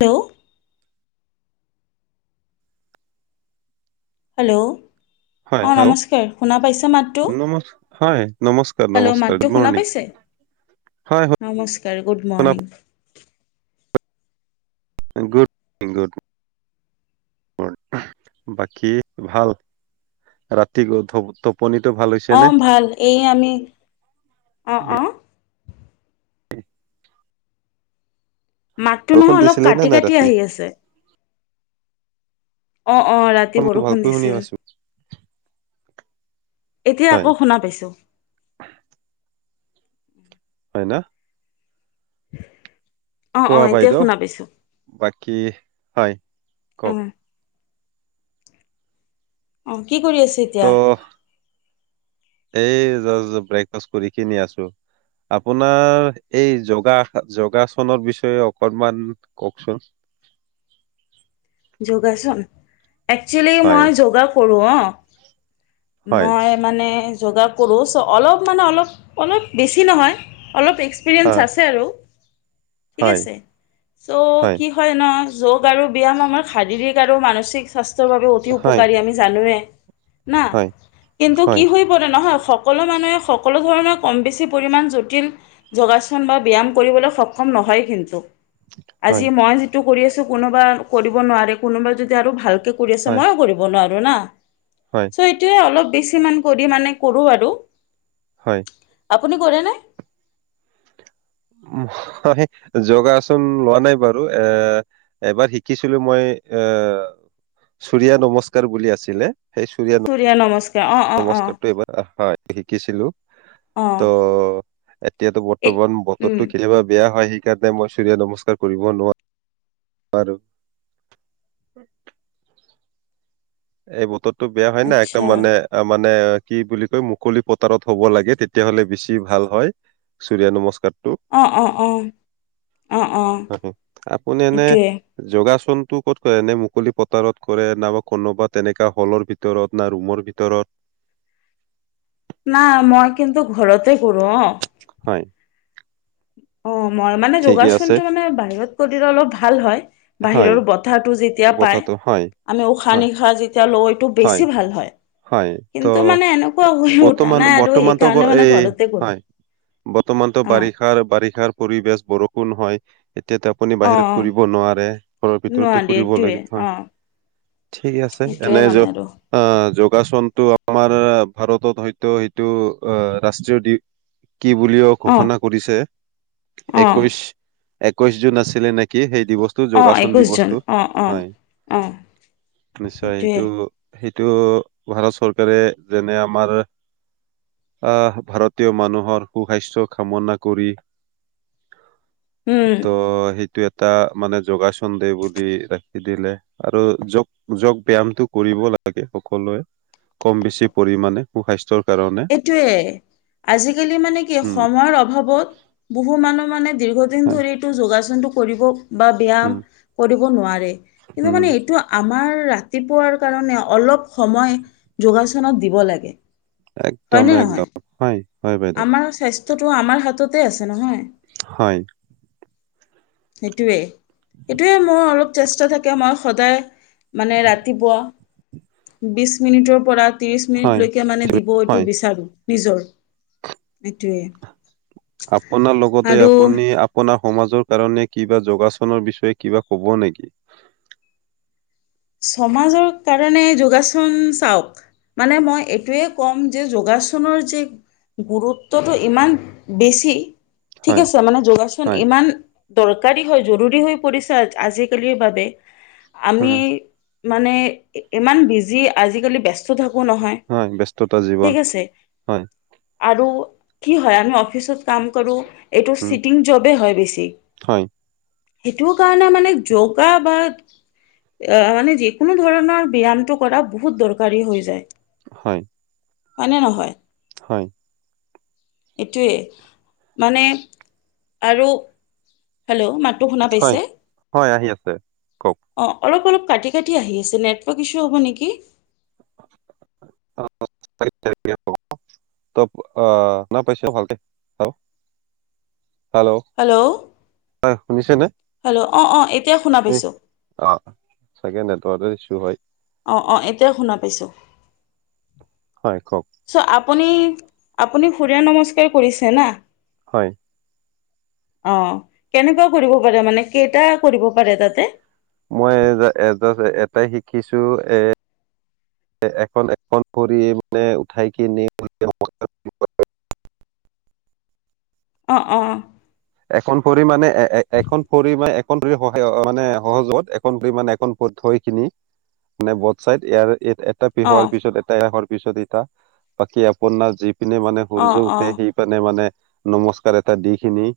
Hello. Hello. হয় অ, hello নমস্কাৰ শুনা পাইছে মাতটো, নমস্ হয় নমস্কাৰ হেল্ল' নমস্কাৰ মাতটো গুড শুনা মৰ্ণিং পাইছে? হয় হয় নমস্কাৰ, গুড শুনা মৰ্ণিং। গুড-গুড। বাকী ভাল, ৰাতি গধপ অঁ, ভাল, এই আমি অ, অ। [inaudible] মাতটো বৰষুণ নহয় অলপ দিছিলে নে নাই কাটি-কাটি ৰাতি আহি আছে। অ, অ, ৰাতি ফোনটো বৰষুণ ভালকৈ শুনি দিছিল। আছো এতিয়া হয় আকৌ শুনা পাইছোঁ। হয় না? [inaudible] অঁ কোৱা এতিয়া বাইদেউ, শুনা পাইছোঁ বাকী হয়, অঁ কওক। অ, কি কৰি আছে ত' এতিয়া? এই য ব্ৰেকফাষ্ট কৰি কিনি আছো। আপোনাৰ এই যোগা যোগাসনৰ বিষয়ে অকণমান কওকচোন। [inaudible] যোগাচোন? একচুৱেলি হয় মই যোগা কৰোঁ অ। হয় মই মানে যোগা কৰোঁ চ' অলপ মানে অলপ, অলপ বেছি নহয়। অলপ হা এক্সপিৰিয়েঞ্চ আছে আৰু ঠিক হয় আছে, চ' কি হয় ন যোগ আৰু ব্যায়াম আমাৰ শাৰীৰিক আৰু মানসিক স্বাস্থ্যৰ বাবে অতি হয় উপকাৰী আমি জানোৱে। নাহ, হয় কিন্তু হয় কি হৈ পৰে নহ সকলো মানুহে সকলো ধৰণে কম বেছি পৰিমাণ জটিল যোগাসন বা ব্যায়াম কৰিবলৈ সক্ষম নহয় কিন্তু। আজি হয়, মই যিটো কৰি আছো কোনোবা কৰিব নোৱাৰে, কোনোবা যদি আৰু ভাল কৰি আছ হয়, মইও কৰিব নোৱাৰো না, হয়, চ' এইটোয়ে অলপ বেছিমান কৰি মানে কৰোঁ আৰু। হয়। আপুনি কৰেনে? অ হহে যোগাসন লোৱা নাই বাৰু, এ এবাৰ শিকিছিলো মই এ আ চুৰিয়া নমস্কাৰ বুলি আছিলে। সেই সূৰ্য চুৰিয়া নমস নমস্কাৰটো এইবাৰ হয়, শিকিছিলো অ' তৌ এতিয়াতো এই বৰ্তমান উম, বতৰটো কেতিয়াবা বেয়া হয়। ইয়াতে মই চূৰিয় নমস্কাৰ কৰিব নোৱা আৰো [inaudible] এই বতৰটো বেয়া হয় না, একদম আচ্ছা মানে আমা নে কি বুলি কয় মুকলি পতাৰত হ'ব লাগে, তেতিয়াহলে বেছি ভাল হয়। চুৰিয়া নমস্কাৰ। অ অ অ অ অ আপুনি এনে এইটোৱে যোগাচন টো ক'ত হয় এনে মুকলি পতাৰত কৰে নাইবা কনোবাত তেনেকা হলৰ ভিতৰত, না ৰুমৰ ভিতৰত। না মই কিন্তু ঘৰতে কৰো অ। হয়। অ, মই মানে ঠিকে আছে। যোগাসনটো মানে বাহিৰত কৰি দিলে অলপ ভাল হয়। হয়, বাহিৰৰ বতাহটো যেতিয়া পাই কথাটো হয়, আমি উশাহ হয়, নিশাহ যি লও এটো হয়, বেছি ভাল হয়। হয়। ত' কিন্তু মানে এনেকুৱা হৈ উঠা বৰ্তমান নাই আৰু বৰ্তমানতো হেইকাৰণে ব- মানে এই ঘৰতে কৰো। হয়, বৰ্তমানতো অ বাৰিষাৰ বাৰিষাৰ পৰিবেশ বৰষুণ হয়। এতিয়াতো আপুনি অ বাহিৰত অ ঘূৰিব নোৱাৰে ঘৰৰ ভিতৰতে নোৱাৰি ঘূৰিব এইটোৱে লাগি অ হয়। ঠিক আছে সেইটোৱে এনে য মানে আৰু অ, য নিৰ্বাচনটো আমাৰ ভাৰতত হয়তো হেইটো ৰাষ্ট্ৰীয় দি কি বুলিও অ ঘোষণা কৰিছে অ একৈশ একৈশ জুন আছিলে নেকি সেই দি বস্তু অ যোগাসন দি একৈশ জন বস্তু অ অ হয় অ নিশ্চয় সেইটোৱে এইটো সেইটো ভাৰত চৰকাৰে যেনে আমাৰ আহ ভাৰতীয় মানুহৰ সুসাস্য কামনা কৰি উম ত' হেইটো এটা টা মানে যোগাসন দে বুলি ৰাখি দিলে আৰু যোগ যোগ ব্যামটো কৰিব লাগে সকলোৱে কম বেছি পৰিমাণে সু স্বাস্থ্যৰ এইটোৱেই আজিকালি মানে কি উম সময়ৰ অভাৱত বহু মানুহ মানে দীৰ্ঘদিন হয় ধৰি এইটো যোগাসনটো কৰিব বা ব্যায়াম উম কৰিব নোৱাৰে কিন্তু উম মানে এইটো আমাৰ ৰাতিপুৱাৰ কাৰণে অলপ সময় যোগাসনত দিব লাগে। একদম হয়নে একদম নহয় হয় হয় বাইদেউ আমাৰ স্বাস্থ্যটো আমাৰ হাততে আছে নহয়। হয়। সেইটোৱে সেইটোৱে মই অলপ চেষ্টা থাকে মই সদায় মানে ৰাতিপুৱা বিশ মিনিটৰ পৰা ত্ৰিশ হয় মিনিটলৈকে মানে দিব ঐ হয় নিজৰ এইটোৱে আপোনাৰ লগতে আৰু আপুনি আপোনাক সমাজৰ কাৰণে কিবা যোগাচনৰ বিষয়ে কিবা ক'ব নেকি? সমাজৰ কাৰণে যোগাসন চাওক মানে মই এইটোৱে ক'ম যে যোগাসনৰ যে গুৰুত্বটো ইমান বেছি ঠিক হয়, আছে মানে যোগাচন হয়, ইমান দৰকাৰী হয় জৰুৰী হৈ পৰিছে আ, আজিকালিৰ বাবে আমি হয়, মানে ইমান বিজি আজিকালি ব্যস্ত থাকো নহয় হয়, ব্যস্ততা জীৱন। ঠিকআছে। হয়, আৰু কি হয় আমি অফিচত কাম কৰোঁ। এইটো উম, চিটিং জবে হয় বেছি হয়, সেইটো কাৰণে মানে যৌগা বা মানে যিকোনো ধৰণৰ ব্যায়ামটো কৰা বহুত দৰকাৰী হৈ যায়। হয়। হয়নে নহয়? হয়। এইটোৱে মানে আৰু হেল্ল' মাততো শুনা হয়, পাইছে হয়, আহি আছে। কওক অ' অলপ অলপ কাটি কাটি আহি আছে নেটৱৰ্ক ইছু হ'ব নেকি? অ', ত' আ, শুনা পাইছোঁ ভালকে হেল্ল' হয় শুনিছে নে হেল্ল' অ' অ' এতিয়া শুনা পাইছোঁ। অ', চাগে নেটৱৰ্ক ইছ্যু। হয়। অ', অ', এতিয়া শুনা পাইছোঁ। হয় কওক। চ' আপুনি আপুনি সূৰয় নমস্কাৰ কৰিছে না? হয়। অ', কেনেকুৱা কৰিব পাৰে মানে কেইটা কৰিব পাৰে তাতে? মই এ এটাই শিকিছোঁ এ এখন এখন কৰি মানে উঠাই কি নি [inaudible] অ' অ'। এখন পৰি মানে এ এখন পৰি মানে এখন ভৰি সহায় মানে সহযোগত এখন মানে এ থৈ খিনি মানে বট চাইড ইয়াৰ এ এটা অ' পিহোৱাৰ পিছত এটা এৰাশৰ পিছত এটা বাকী আপোনাৰ যি পিনে মানে অ' সূৰ্য উঠে অ' সি পিনে মানে নমস্কাৰ এটা দি খিনি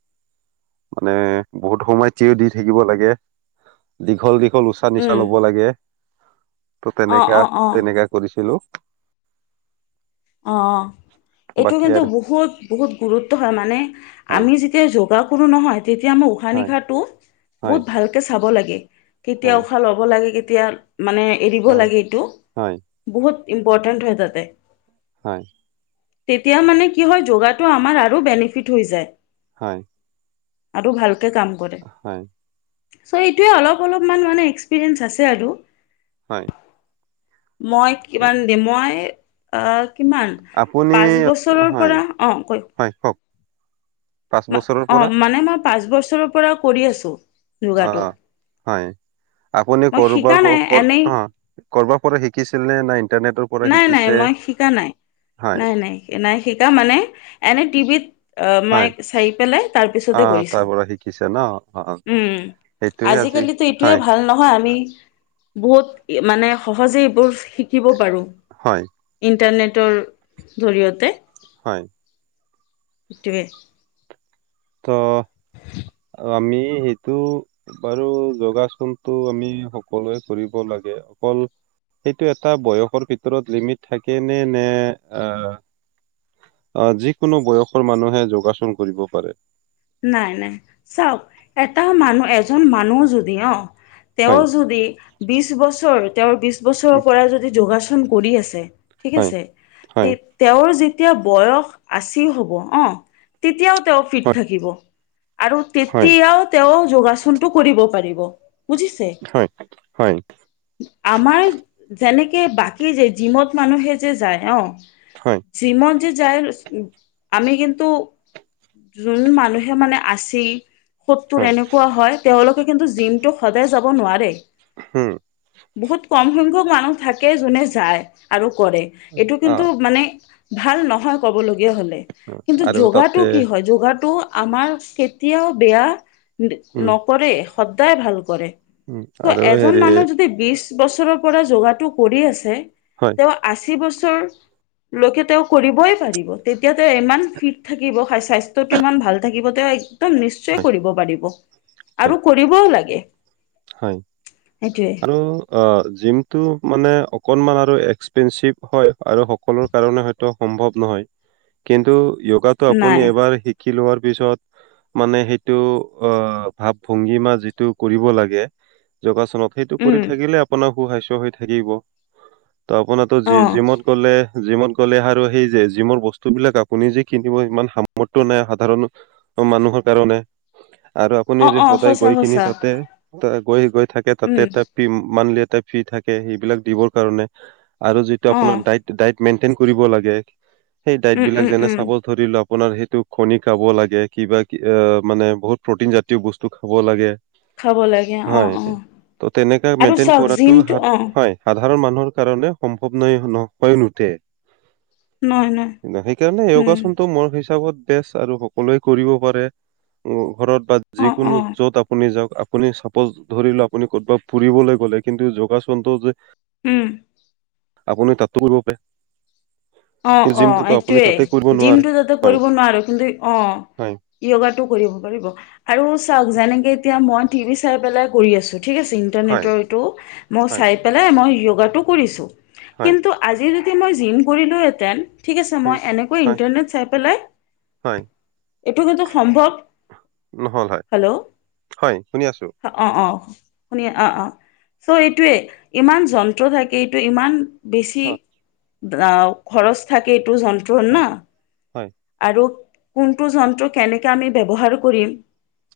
মানে বহুত সময় থিয় দি থাকিব লাগে। দীঘল দী ল উশাহ নিশাহ উম, ল'ব লাগে। ত' অ' তেনেকা অ' অ' তেনেকা কৰিছিলো। অ'। এইটো বাকী কিন্তু আৰু বহুত বহুত গুৰুত্ব হয় মানে হয় আমি যেতিয়া যোগা কৰোঁ নহয় তেতিয়া মই উশাহ হয় নিশাৰটো হয় বহুত ভালকে চাব লাগে। কেতিয়া হয় উশাহ ল'ব লাগে কেতিয়া মানে এৰিব হয় লাগে এইটো হয় বহুত ইম্পৰ্টেণ্ট হয় তাতে। হয় তেতিয়া মানে কি হয় যোগাটো আমাৰ আৰু বেনিফিট হৈ যায়। হয়। আৰু ভালকে কাম কৰে। চ' এইটোৱে অলপ অলপমান মানে এক্সপিৰিয়েন্ঞ্চ আছে আৰু। হয় মই হয় কিমান দিম মই আহ কিমান আপুনি পাঁচ বছৰৰ হয় পৰা অ কৈ হয় কওক পাঁচ বছৰৰ অ পৰা মানে মই পাঁচ বছৰৰ পৰা কৰি আছো, যোগাটো। আহ হয়। আপুনি মই শিকা কৰবাৰ অ নাই এনেই কৰবাৰ পৰা শিকিছিল নে না ইন্টাৰনেটৰ পৰা নাই নাই শিকিছে? মই শিকা নাই হয় নাই নাই নাই শিকা মানে এনে টিভিত অ মই হয় অ তাৰপিছতে কৰিছো, তাৰ পৰা শিকিছে ন অ উম সেইটোয়ে আজি আজিকালিতো এইটোয়ে হয় ভাল নহয় আমি [unintelligible] বহুত মানে সহজে এইবোৰ শিকিব পাৰো হয় ইণ্টাৰনেট তৰ জৰিয়তে। হয়। [unintelligible] ত আমি সেইটো বাৰু যোগাসনটো আমি সকলোৱে কৰিব লাগে সেইটো এটা বয়সৰ ভিতৰত লিমিট থাকে নে নে আ আহ যিকোনো বয়সৰ মানুহে যোগাসন কৰিব পাৰে। নাই নাই চাওক এটা মানুহ এজন মানুহ যদি অ' তেওঁ হয় যদি বিছ বছৰ তেওঁৰ বিছ বছৰৰ উম, পৰা যদি যোগা চন কৰি আছে ঠিক হয় আছে তে হয় তেওঁৰ যে তেতিয়া বয়স আচী হ'ব অ, তেতিয়াও তেওঁ ফিট হয় থাকিব আৰু হয় তেতিয়াও তেওঁ যোগাচনটো কৰিব পাৰিব। বুজিছে হয় হয় আমাৰ যেনেক কে বাকী যে জিমত মানুহে যে যায় অ, হয়, জিমত যে যাই উম, আমি কিন্তু যোন মানুহে মানে আছেই সত্তোৰ হয়, এনেকুৱা হয় তেওঁলোকে কিন্তু জিমটো সদায় যাব নোৱাৰে উম, বহুত কম সংখ্যক মানুহ থাকে যোনে যায় আৰু কৰে এইটো কিন্তু অ', মানে ভাল নহয় ক'বলগ য় হলে কিন্তু আৰু যোগাটো তাতে কি হয় যোগাটো আমাৰ কেতিয়াও বেয়া উম, নকৰে সদায় ভাল কৰে উম, ত' আৰু এজন হেৰি মানুহ যদি বিছ বছৰত পৰা যোগাটো কৰি আছে, হয়, তেওঁ আশী বছৰ তেওঁ, লকে তেওঁ কৰিবই পাৰিব, তেতিয়া তেওঁ ইমান ফিট থাকিব স্বাস্থ টো ইমান ভাল থাকিব। তেওঁ একদম নিশ্চয় হয়, কৰিব পাৰিব আৰু কৰিবও লাগে। হয় সেইটোৱে আৰু জিমটো মানে অ অকণমান আৰু এক্সপেঞ্চিভ হয় আৰু সকলো কাৰণে হয়তো সম্ভৱ নহয় কিন্তু য়গাটো আপুনি নাই এবাৰ শিক শিকি লোৱাৰ পিছত, মানে সেইটো অহ, ভাৱ ভংগি মা যিটো কৰিব লাগে যোগাসনত সেইটো কৰি উম থাকিলে আপোনাৰ সু-স্বাস্থ্য হৈ থাকিব। ত' আপোনাৰো অ জি জিমত গ'লে জিমত আৰু সেই যে জিমোৰ বস্তু বিলাক আপুনি যে কিনিব ইমান সামৰ্থ্য নাই। সাধাৰণ মানুহ কাৰণে। [inaudible] আৰু আপুনি অ যদি অ সদায় সঁচা গৈ কিনি সঁচা তাতে, গৈ গৈ থাকে তাতে উম এটা মানলি এটা ফ্ৰী থাকে সেইবিলাক দিবৰ কাৰণে, আৰু যিটো অ আপোনাৰ দাইট দাইট মেইট্ৰেন কৰিব লাগে, সেই দাইট উম বিলাক উম যেনে উম চাব ধৰিলক আপোনাৰ সেইটো কণি খাব লাগে, কিবা অহ, মানে বহুত প্ৰটিন জাতীয় বস্তু খাব লাগে। খাব লাগে অ হয়। অ ত' তেনে আৰু মেইট্ৰেন চাওক কৰা জিমটো হাত অ হয়। সাধাৰণ মানুহৰ কাৰনে সম্ভৱ নৈ ন হৈ নুঠে। নহয় নহয় সেইকাৰণে উম য়গাচনটো মোৰ হিচ হিচাপত বেষ্ট আৰু সকলোৱে কৰিব পাৰে, ঘৰত বা অ অ যিকোনো য'ত আপুনি যাওঁক আপুনি চাপৰ্জ ধৰিলো আপুনি ক'তবাত ফুবলৈ গ'লে কিন্তু যোগাচনটো যে উম'। আপুনি তাতো কৰিব পাৰে। অহ', কিন্তু অহ' জিমটোতো আপুনি তাতে কৰিব এইটোৱেই নোৱাৰে। জিমটো যাতে হয় কৰিব নোৱাৰো কিন্তু অহ। হয় য়গাটো কৰিব পাৰিব আৰু চাওঁক যেনেকে এতিয়া মই টিভি চাই পেলাই কৰি আছো। ঠিক আছে হয় ইণ্টাৰনেটৰ এইটো, মই হয় চাই পেলাই মই য়গাটো কৰিছোঁ। হয় কিন্তু আজি যদি মই জিম কৰিলোহেঁতেন ঠিক আছে উম মই এনেকৈ হয় ইণ্টাৰনেট চাই পেলাই হয় এইটো কিন্তু সম্ভৱ। নহ'ল হয় হেল্ল'। হয় শুনি আছো অহ', অহ'। শুনিয অহ', অহ' চ' এইটোৱে ইমান যন্ত্ৰ থাকে এইটো ইমান বেছি হয় অহ, খৰচ থাকে এইটো যন্ত্ৰণ না হয় হয় আৰু কোনটো যন্ত্ৰ কেনেকৈ আমি ব্যৱহাৰ কৰিম,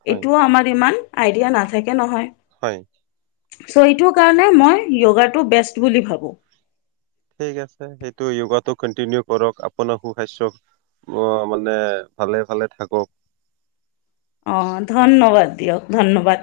হয় এইটোও আমাৰ ইমান আইডিয়া নাথাকে নহয়। হয়। চ' এইটো কাৰণে মই য়োগাটো বেষ্ট বুলি ভাবোঁ। ঠিক আছে সেইটো য়োগাটো কন্টিনিউ কৰক আপোনাৰ সু-স্বাস্থ্যৰ অহ' মানে ভালে ভালে থাকক। অহ' ধন্যবাদ দিয়ক ধন্যবাদ।